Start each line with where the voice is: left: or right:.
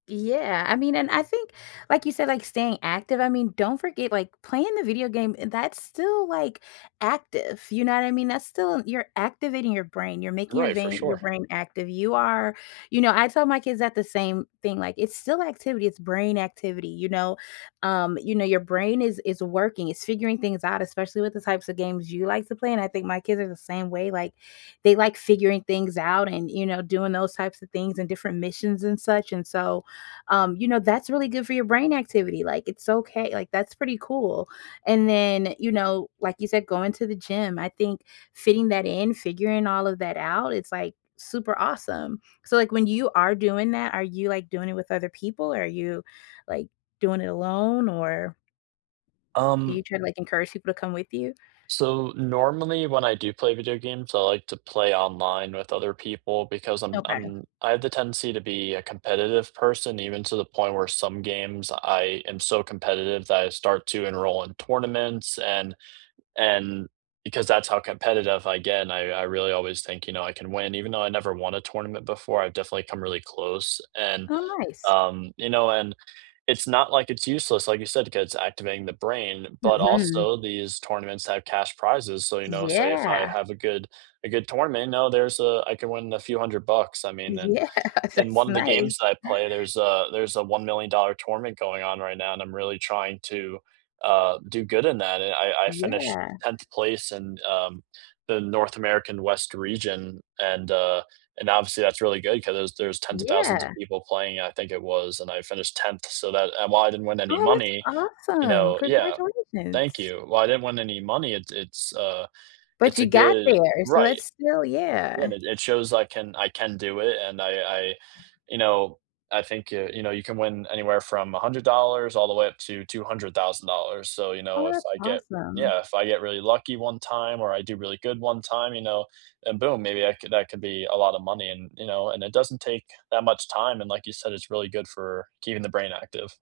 left: Yeah. I mean, and I think, like you said, like, staying active, I mean, don't forget, like, playing the video game, that's still, like, active. You know what I mean? That's still you're activating your brain; you're making your
right: Right, for
left: vein your
right: sure.
left: brain active. You are you know, I tell my kids that the same thing, like, "It's still activity; it's brain activity, you know?" Um, you know, your brain is is working; it's figuring things out, especially with the types of games you like to play, and I think my kids are the same way. Like, they like figuring things out and, you know, doing those types things and different missions and such, and so, um, you know, that's really good for your brain activity. Like, it's okay, like, that's pretty cool. And then, you know, like you said, going to the gym. I think fitting that in, figuring all of that out, it's, like, super awesome. So like, when you are doing that, are you, like, doing it with other people? Are you, like, doing it alone? Or do
right: Um
left: you try to, like, encourage people to come with you?
right: So, normally when I do play video games, I like to play online with other people because I'm
left: Okay.
right: I'm I have the tendency to be a competitive person, even to the point where some games I am so competitive that I start to enroll in tournaments, and and because that's how competitive I get, and I I really always think, you know, I can win. Even though I never won a tournament before, I've definitely come really close and,
left: Oh, nice.
right: um, you know, and it's not, like, it's useless, like you said, because "activating the brain," but
left: Mhm.
right: also these tournaments have cash prizes. So, you know, say if I
left: Yeah.
right: have a good a good tournament, now, there's a I can win a few $100. I mean, and
left: Yeah,
right: in
left: that's
right: one the
left: nice.
right: games that I play, there's a there's a $1,000,000 tournament going on right now, and I'm really trying to, uh, do good in that, and I I finished
left: Yeah.
right: 10th place in, uh, the North American West Region, and, uh, and obviously that's really good 'cause there's there's 10s of 1,000s of
left: Yeah.
right: people playing, I think it was, and I finished 10th. So, that and while I didn't win any
left: Oh, that's
right: money, you
left: awesome.
right: know yeah. Thank
left: Congratulations.
right: you while I didn't win any money, it's it's a
left: But
right: it's a
left: you got
right: good
left: there, so
right: right.
left: that's still
right: Yeah,
left: yeah.
right: and it shows I can I can do it, and I I, you know, I think, uh, you know, you can win anywhere from $100 all the way up to $200,000 So, you know,
left: Oh,
right: if
left: that's
right: I get yeah.
left: awesome.
right: If I get really lucky one time, or I do really good one time, you know, and boom, maybe I could that could that could be a lotta money, and, you know, and it doesn't take that much time. And like you said, "It's really good for keeping the brain active."